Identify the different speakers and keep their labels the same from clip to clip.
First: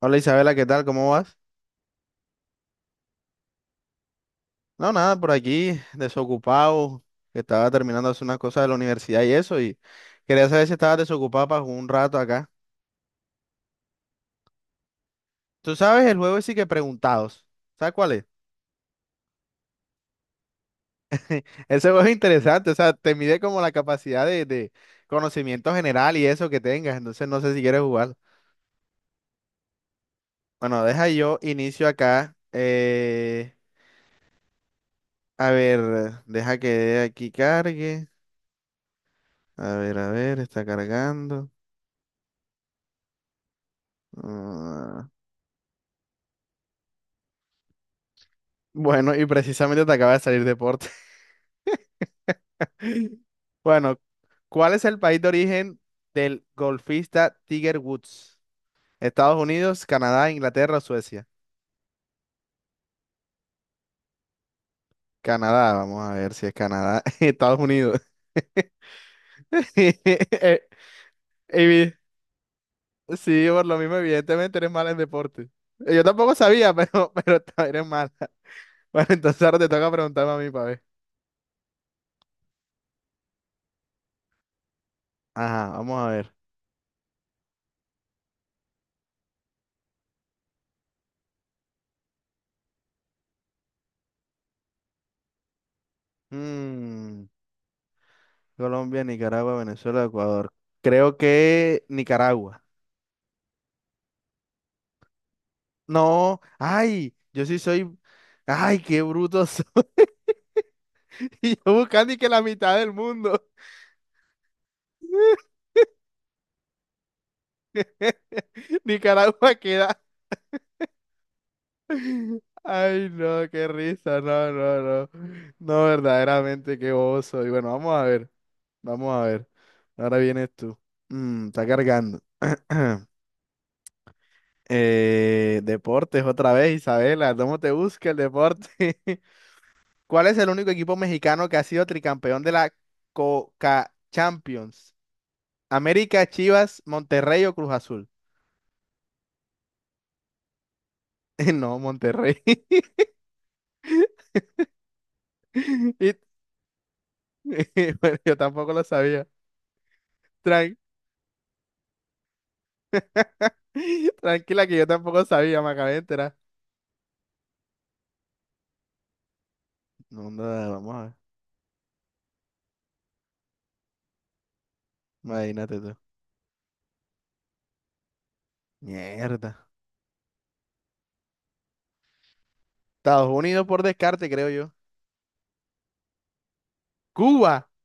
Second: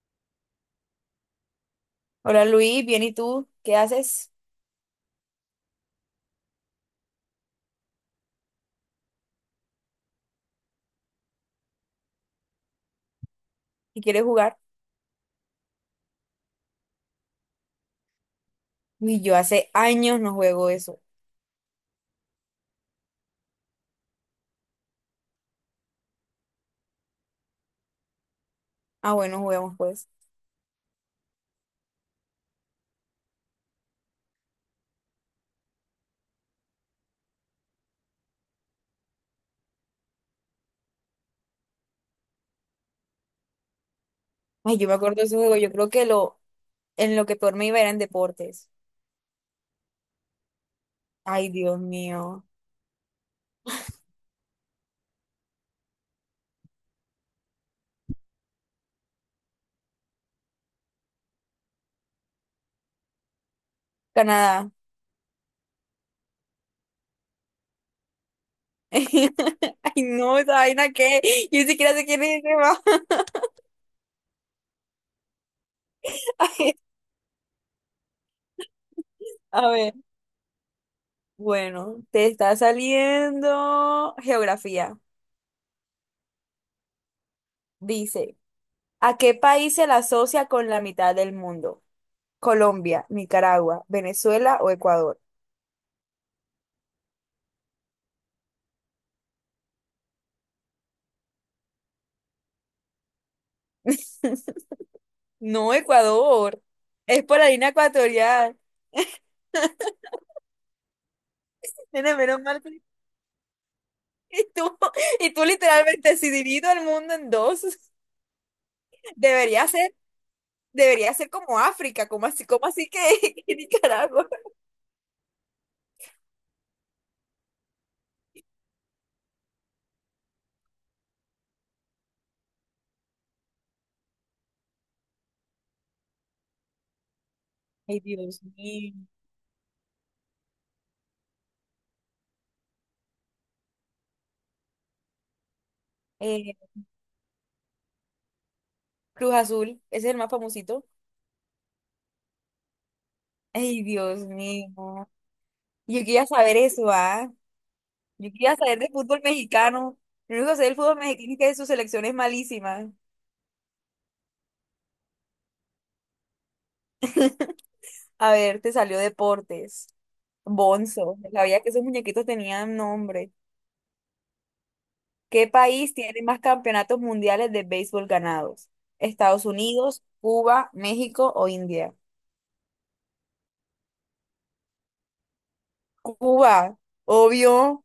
Speaker 1: Hola Isabela, ¿qué tal? ¿Cómo vas?
Speaker 2: Hola Luis, bien, ¿y tú? ¿Qué haces?
Speaker 1: No, nada, por aquí, desocupado, que estaba terminando de hacer unas cosas de la universidad y eso, y quería saber si estabas desocupado para jugar un rato acá.
Speaker 2: ¿Y quieres jugar?
Speaker 1: Tú sabes, el juego sí que preguntados. ¿Sabes cuál es?
Speaker 2: Uy, yo hace años no juego eso.
Speaker 1: Ese juego es interesante, o sea, te mide como la capacidad de conocimiento general y eso que tengas, entonces no sé si quieres jugar.
Speaker 2: Ah, bueno, juguemos pues.
Speaker 1: Bueno, deja yo inicio acá. A ver, deja que aquí cargue. A ver, está cargando.
Speaker 2: Ay, yo me
Speaker 1: Ah.
Speaker 2: acuerdo de ese juego. Yo creo que lo, en lo que peor me iba era en deportes.
Speaker 1: Bueno, y precisamente te acaba de salir deporte.
Speaker 2: Ay, Dios mío.
Speaker 1: Bueno, ¿cuál es el país de origen del golfista Tiger Woods? Estados Unidos, Canadá, Inglaterra o Suecia.
Speaker 2: Canadá.
Speaker 1: Canadá, vamos a ver si es Canadá. Estados Unidos.
Speaker 2: Ay, no, esa
Speaker 1: Eh,
Speaker 2: vaina que yo ni
Speaker 1: evi-
Speaker 2: siquiera sé quién es ese man.
Speaker 1: Sí, por lo mismo, evidentemente eres mala en deporte. Yo tampoco sabía,
Speaker 2: Ay,
Speaker 1: pero, pero eres mala. Bueno, entonces ahora
Speaker 2: a
Speaker 1: te toca
Speaker 2: ver,
Speaker 1: preguntarme a mí para ver.
Speaker 2: bueno, te está saliendo geografía.
Speaker 1: Ajá, vamos a ver.
Speaker 2: Dice, ¿a qué país se la asocia con la mitad del mundo? Colombia, Nicaragua, Venezuela o Ecuador.
Speaker 1: Mm, Colombia, Nicaragua, Venezuela, Ecuador. Creo que Nicaragua.
Speaker 2: No,
Speaker 1: No,
Speaker 2: Ecuador.
Speaker 1: ay,
Speaker 2: Es por
Speaker 1: yo
Speaker 2: la
Speaker 1: sí
Speaker 2: línea
Speaker 1: soy.
Speaker 2: ecuatorial.
Speaker 1: Ay, qué bruto soy. Y yo buscando
Speaker 2: Nene,
Speaker 1: y que
Speaker 2: menos
Speaker 1: la
Speaker 2: mal
Speaker 1: mitad
Speaker 2: que-
Speaker 1: del mundo.
Speaker 2: Y tú, y tú literalmente, si divido el mundo en dos,
Speaker 1: Nicaragua
Speaker 2: debería ser,
Speaker 1: queda.
Speaker 2: debería ser como África, como así que,
Speaker 1: Ay, no,
Speaker 2: que
Speaker 1: qué risa.
Speaker 2: Nicaragua.
Speaker 1: No, no, no. No, verdaderamente, qué bobo soy. Bueno, vamos a ver. Vamos a ver. Ahora vienes tú. Está cargando. Deportes otra vez, Isabela. ¿Cómo te
Speaker 2: Ay,
Speaker 1: busca el
Speaker 2: Dios mío.
Speaker 1: deporte? ¿Cuál es el único equipo mexicano que ha sido tricampeón de la Coca Champions? ¿América,
Speaker 2: Eh,
Speaker 1: Chivas, Monterrey o Cruz Azul?
Speaker 2: Cruz Azul, ese es el más famosito.
Speaker 1: No, Monterrey.
Speaker 2: Ay, Dios mío. Yo
Speaker 1: Y-
Speaker 2: quería saber eso, ¿ah?
Speaker 1: bueno,
Speaker 2: Yo
Speaker 1: yo
Speaker 2: quería
Speaker 1: tampoco
Speaker 2: saber
Speaker 1: lo
Speaker 2: de fútbol
Speaker 1: sabía.
Speaker 2: mexicano. Lo único que sé
Speaker 1: Tran-
Speaker 2: del fútbol mexicano es que su selección es malísima.
Speaker 1: Tranquila que yo tampoco sabía, me acabé de enterar.
Speaker 2: A ver, te salió deportes.
Speaker 1: No, no, vamos a ver.
Speaker 2: Bonzo. Sabía que esos muñequitos tenían nombre. ¿Qué
Speaker 1: Imagínate
Speaker 2: país
Speaker 1: tú.
Speaker 2: tiene más campeonatos mundiales de béisbol ganados? ¿Estados
Speaker 1: Mierda.
Speaker 2: Unidos, Cuba, México o India?
Speaker 1: Estados Unidos por descarte, creo yo.
Speaker 2: Cuba,
Speaker 1: Cuba,
Speaker 2: obvio.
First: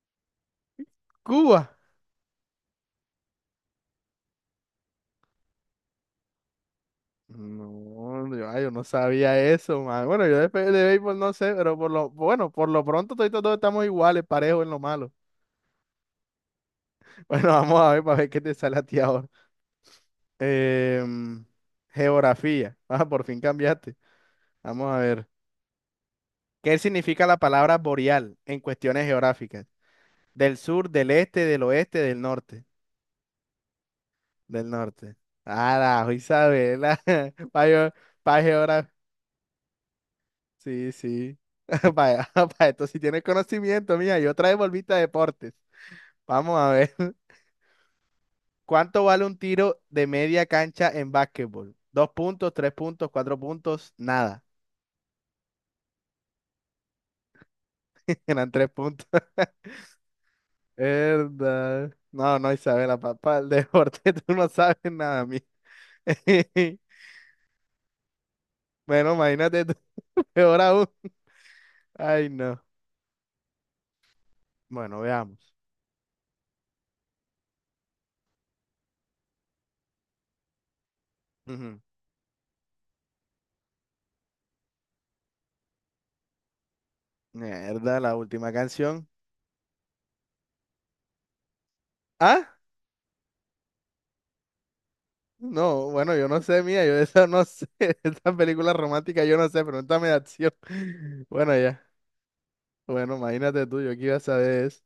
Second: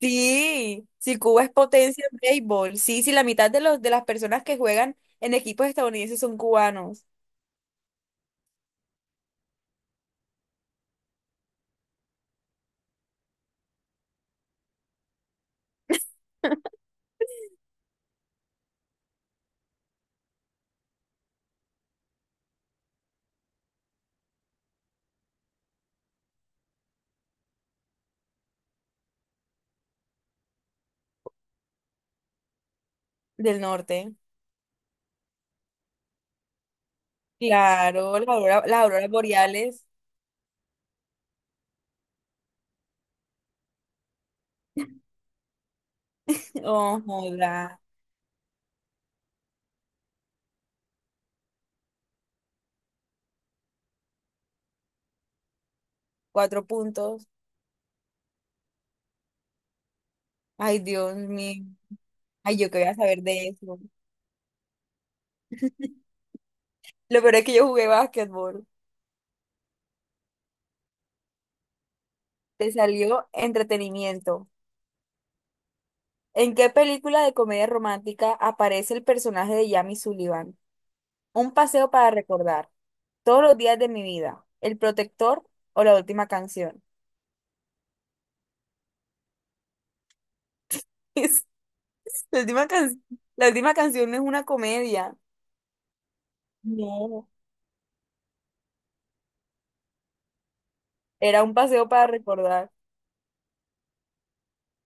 Speaker 2: Sí, si Cuba es
Speaker 1: Cuba.
Speaker 2: potencia en béisbol. Sí, sí, la mitad de los de las personas que juegan en equipos estadounidenses son cubanos
Speaker 1: No, yo, ay, yo no sabía eso, man. Bueno, yo de béisbol no sé, pero por lo, bueno, por lo pronto todos estamos iguales, parejos en lo malo. Bueno, vamos a ver para ver qué te sale a ti ahora. Em, Geografía. Ah, por fin cambiaste. Vamos a ver. ¿Qué significa la palabra boreal en cuestiones geográficas? Del sur, del este, del oeste, del norte.
Speaker 2: del norte.
Speaker 1: Del norte. Ah, la Isabela.
Speaker 2: Claro, las
Speaker 1: Para
Speaker 2: auroras boreales.
Speaker 1: sí, sí. Vaya, vaya, esto sí tienes conocimiento, mía. Yo trae volvita volviste a deportes. Vamos a ver.
Speaker 2: Oh, joda.
Speaker 1: ¿Cuánto vale un tiro de media cancha en básquetbol? Dos puntos, tres puntos, cuatro puntos, nada.
Speaker 2: Cuatro puntos.
Speaker 1: Eran tres puntos.
Speaker 2: Ay, Dios mío.
Speaker 1: Verdad. No, no,
Speaker 2: Ay, yo qué voy a
Speaker 1: Isabela,
Speaker 2: saber
Speaker 1: papá, el
Speaker 2: de eso.
Speaker 1: deporte, tú no sabes nada, mí.
Speaker 2: Lo peor es que yo jugué básquetbol.
Speaker 1: Bueno, imagínate tú, peor aún. Ay, no.
Speaker 2: Te salió entretenimiento.
Speaker 1: Bueno, veamos.
Speaker 2: ¿En qué película de comedia romántica aparece el personaje de Jamie Sullivan? Un
Speaker 1: Ujú.
Speaker 2: paseo para recordar. Todos los días de mi vida. El protector o la última canción.
Speaker 1: Mierda, la última canción.
Speaker 2: Es- La
Speaker 1: ¿Ah?
Speaker 2: última can- la última canción no es una comedia.
Speaker 1: No, bueno, yo no sé, mía, yo de esa
Speaker 2: No.
Speaker 1: no sé, esta película romántica yo no sé, pregúntame de acción.
Speaker 2: Era un
Speaker 1: Bueno, ya,
Speaker 2: paseo para recordar.
Speaker 1: bueno, imagínate tú, yo que iba a saber eso.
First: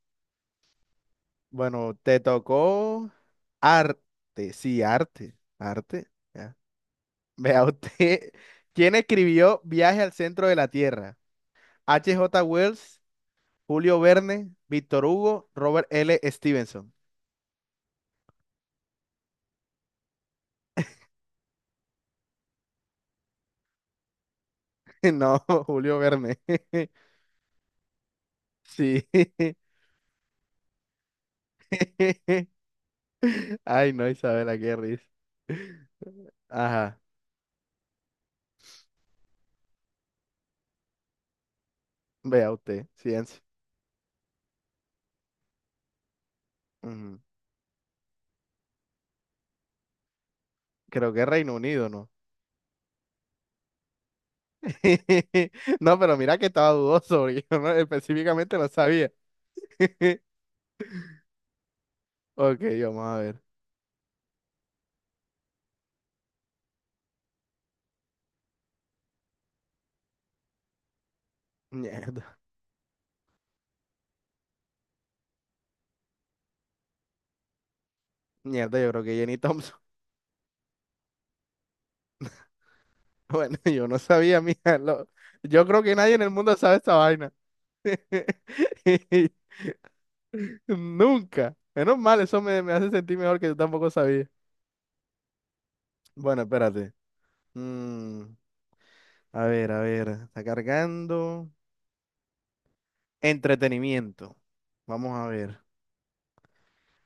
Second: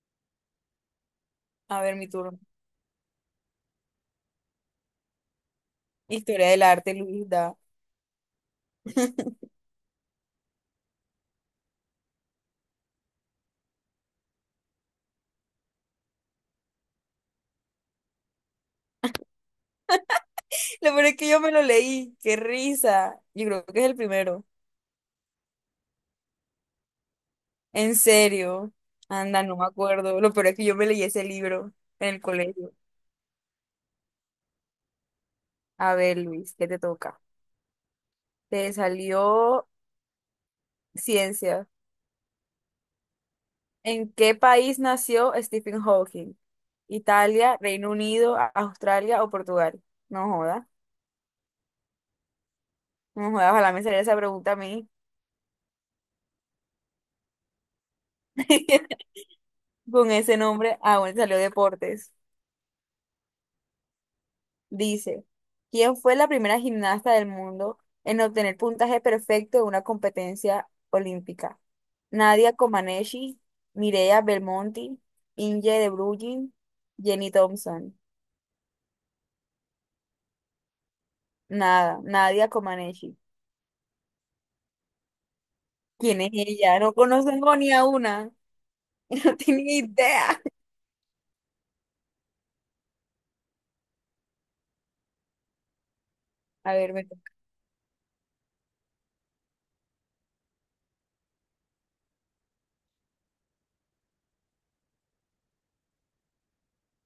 Speaker 2: A
Speaker 1: Bueno,
Speaker 2: ver, mi
Speaker 1: te
Speaker 2: turno.
Speaker 1: tocó arte, sí, arte, arte,
Speaker 2: Historia
Speaker 1: ya.
Speaker 2: del arte, Luis da.
Speaker 1: Vea usted, ¿quién escribió Viaje al centro de la Tierra? H. J. Wells, Julio Verne, Víctor Hugo, Robert L. Stevenson.
Speaker 2: Lo peor es que yo me lo leí. Qué risa. Yo creo que es el primero.
Speaker 1: No, Julio Verne,
Speaker 2: En serio.
Speaker 1: sí.
Speaker 2: Anda, no me acuerdo. Lo peor es que yo me leí ese libro en el colegio.
Speaker 1: Ay, no, Isabela, qué risa.
Speaker 2: A ver, Luis, ¿qué te
Speaker 1: Ajá,
Speaker 2: toca? Te salió ciencia.
Speaker 1: vea usted, ciencia.
Speaker 2: ¿En qué país nació Stephen Hawking?
Speaker 1: Ujú.
Speaker 2: ¿Italia, Reino Unido, Australia o Portugal? No joda.
Speaker 1: Creo que Reino Unido, ¿no?
Speaker 2: No joda, ojalá me saliera esa pregunta a mí.
Speaker 1: No, pero mira que estaba dudoso, porque yo no- específicamente no sabía.
Speaker 2: Con ese nombre, ah, bueno, salió deportes.
Speaker 1: Ok, vamos a ver.
Speaker 2: Dice, ¿quién fue la primera gimnasta del mundo en obtener puntaje perfecto en una competencia olímpica?
Speaker 1: Mierda,
Speaker 2: Nadia Comaneci, Mireia Belmonte, Inge de Bruijn, Jenny Thompson.
Speaker 1: mierda, yo creo que Jenny Thompson.
Speaker 2: Nada, Nadia Comaneci.
Speaker 1: Bueno, yo no sabía, mija. Yo creo que nadie
Speaker 2: ¿Quién
Speaker 1: en
Speaker 2: es
Speaker 1: el mundo sabe
Speaker 2: ella? No
Speaker 1: esta vaina.
Speaker 2: conozco ni a una. No tengo ni idea.
Speaker 1: Nunca. Menos mal, eso me hace sentir mejor que yo tampoco sabía. Bueno,
Speaker 2: A
Speaker 1: espérate.
Speaker 2: ver, me toca.
Speaker 1: Mm, a ver, a ver. Está cargando. Entretenimiento. Vamos a ver.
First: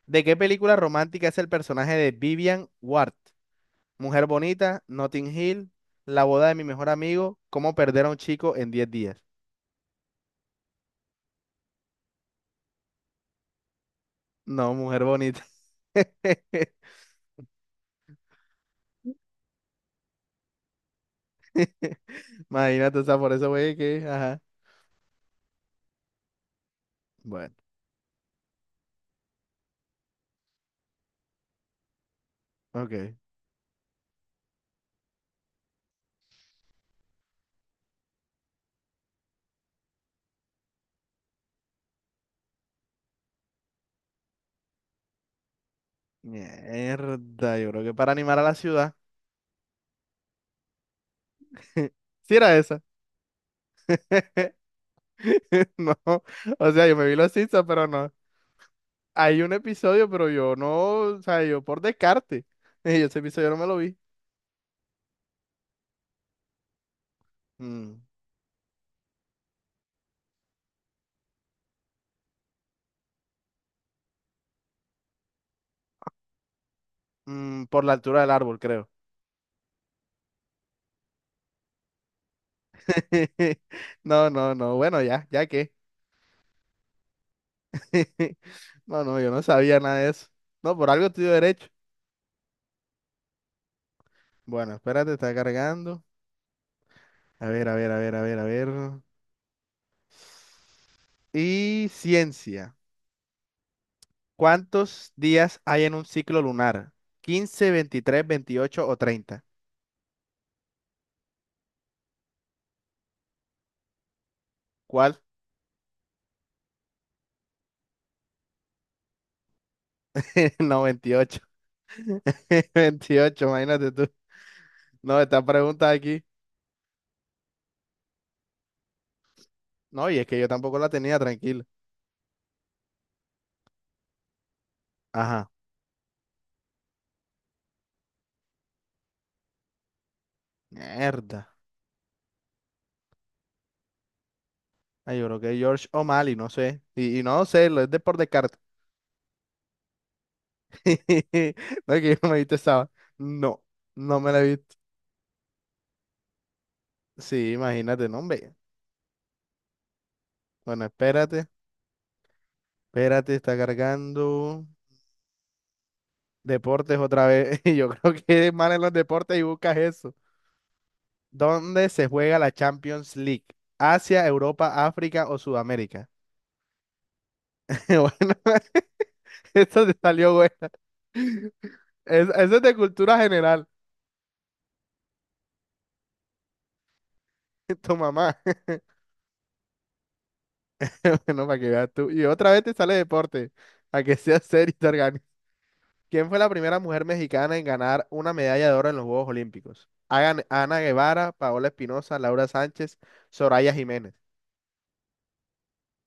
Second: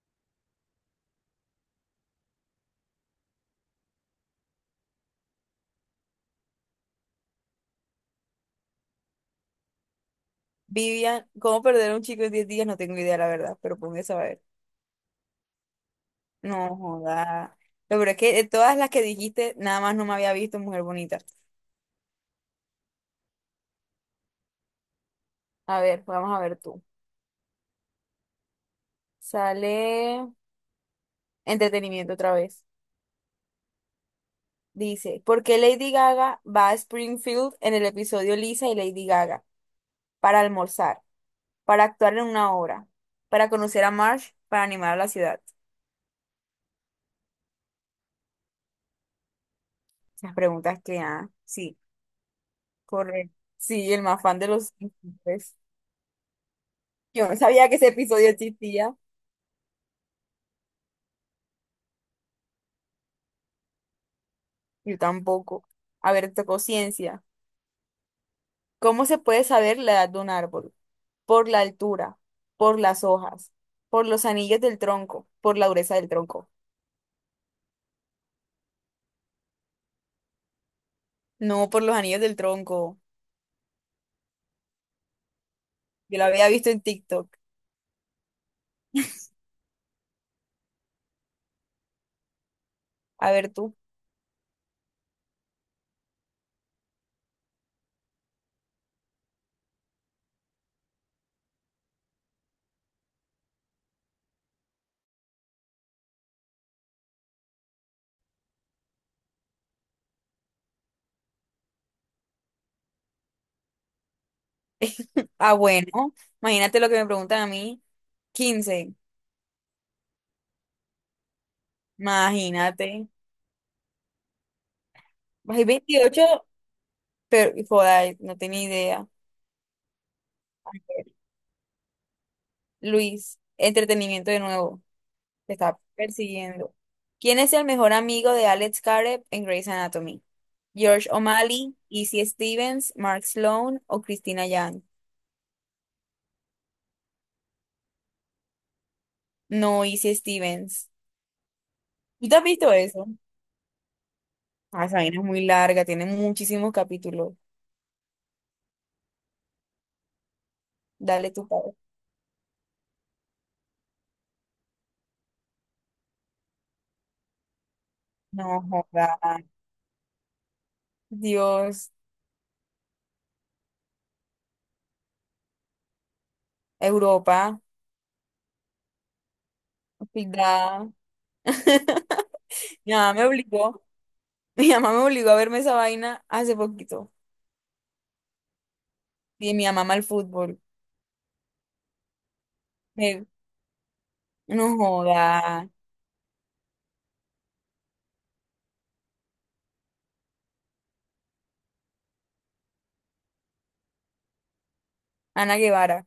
Speaker 1: ¿De qué película romántica es el personaje de Vivian Ward? Mujer bonita, Notting Hill, La boda de mi mejor amigo, ¿Cómo perder a un chico en 10 días?
Speaker 2: Vivian, ¿cómo perder a un chico en 10 días? No tengo idea, la verdad, pero póngase a ver.
Speaker 1: No, mujer bonita.
Speaker 2: No, joda. Lo peor es que de todas las que dijiste, nada más no me había visto mujer bonita.
Speaker 1: Imagínate, o sea, por eso güey que, ajá.
Speaker 2: A ver, vamos a ver tú.
Speaker 1: Bueno,
Speaker 2: Sale entretenimiento otra vez.
Speaker 1: ok.
Speaker 2: Dice, ¿por qué Lady Gaga va a Springfield en el episodio Lisa y Lady Gaga? Para almorzar, para actuar en una obra, para conocer a Marsh, para animar a la ciudad.
Speaker 1: Mierda, yo creo que para animar a la ciudad.
Speaker 2: Las preguntas que, ah, sí,
Speaker 1: Sí era esa.
Speaker 2: correcto. Sí, el más fan de los Simpsons.
Speaker 1: No, o sea, yo me vi
Speaker 2: Yo
Speaker 1: los
Speaker 2: no
Speaker 1: Simpsons,
Speaker 2: sabía que
Speaker 1: pero
Speaker 2: ese
Speaker 1: no.
Speaker 2: episodio existía.
Speaker 1: Hay un episodio, pero yo no, o sea, yo por descarte. Yo ese episodio no me lo vi.
Speaker 2: Yo tampoco. A ver, tocó ciencia.
Speaker 1: Mm.
Speaker 2: ¿Cómo se puede saber la edad de un árbol? Por la altura, por las hojas, por los anillos del tronco, por la dureza del tronco.
Speaker 1: Mm, por la altura del árbol, creo.
Speaker 2: No, por los anillos del tronco.
Speaker 1: No, no, no. Bueno, ya, ya qué.
Speaker 2: Yo lo había visto en TikTok.
Speaker 1: No, no, yo no sabía nada de eso. No, por algo estoy derecho.
Speaker 2: A ver tú.
Speaker 1: Bueno, espérate, está cargando. A ver, a ver, a ver, a ver, a ver. Y ciencia. ¿Cuántos días hay en un ciclo lunar? 15, 23, 28 o 30. ¿Cuál?
Speaker 2: Ah, bueno. Imagínate lo que me preguntan a mí. 15.
Speaker 1: No, 28.
Speaker 2: Imagínate.
Speaker 1: 28. Imagínate tú. No, esta
Speaker 2: Hay
Speaker 1: pregunta aquí.
Speaker 2: 28. Pero joda, no tenía idea.
Speaker 1: No, y es que yo tampoco la tenía, tranquilo.
Speaker 2: Luis, entretenimiento de nuevo.
Speaker 1: Ajá.
Speaker 2: Te está persiguiendo. ¿Quién es el mejor amigo de Alex Caret en Grey's Anatomy? George
Speaker 1: Mierda.
Speaker 2: O'Malley, Izzy Stevens, Mark Sloan o Christina Yang.
Speaker 1: Ay, yo creo que George O'Malley, no sé. Y no sé, lo es de por descarte.
Speaker 2: No hice Stevens.
Speaker 1: No es que yo no
Speaker 2: ¿Tú te
Speaker 1: me
Speaker 2: has
Speaker 1: viste
Speaker 2: visto
Speaker 1: esa.
Speaker 2: eso?
Speaker 1: No, no me la he visto.
Speaker 2: Ah, esa vaina es muy larga, tiene muchísimos capítulos.
Speaker 1: Sí, imagínate, no, hombre. Bueno,
Speaker 2: Dale tu
Speaker 1: espérate,
Speaker 2: padre.
Speaker 1: espérate, está cargando. Deportes otra vez. Yo creo que es
Speaker 2: No,
Speaker 1: mal en los
Speaker 2: joda.
Speaker 1: deportes y buscas eso. ¿Dónde
Speaker 2: Dios,
Speaker 1: se juega la Champions League? ¿Asia, Europa, África o Sudamérica?
Speaker 2: Europa,
Speaker 1: Bueno, esto te salió bueno.
Speaker 2: cuidado.
Speaker 1: Eso es de
Speaker 2: Mi mamá
Speaker 1: cultura
Speaker 2: me
Speaker 1: general.
Speaker 2: obligó, mi mamá me obligó a verme esa vaina hace poquito.
Speaker 1: Tu mamá.
Speaker 2: Y mi mamá ama el fútbol.
Speaker 1: Bueno, para que veas tú. Y otra vez te sale
Speaker 2: Me-
Speaker 1: deporte. A que sea serio
Speaker 2: no
Speaker 1: y te organices.
Speaker 2: joda.
Speaker 1: ¿Quién fue la primera mujer mexicana en ganar una medalla de oro en los Juegos Olímpicos? Ana Guevara, Paola Espinosa, Laura Sánchez, Soraya Jiménez.
Speaker 2: Ana Guevara.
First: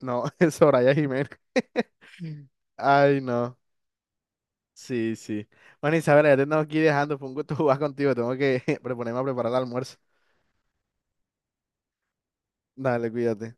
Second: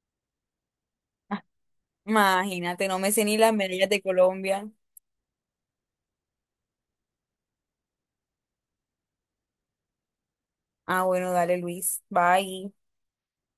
Speaker 1: No, es Soraya Jiménez.
Speaker 2: Ah, imagínate, no me
Speaker 1: Ay,
Speaker 2: sé ni las
Speaker 1: no.
Speaker 2: medallas de Colombia.
Speaker 1: Sí, sí. Bueno, Isabela, ya te tengo que ir dejando. Fue un gusto jugar contigo. Tengo que proponerme a preparar el almuerzo.
Speaker 2: Ah, bueno, dale, Luis. Bye.
Speaker 1: Dale, cuídate.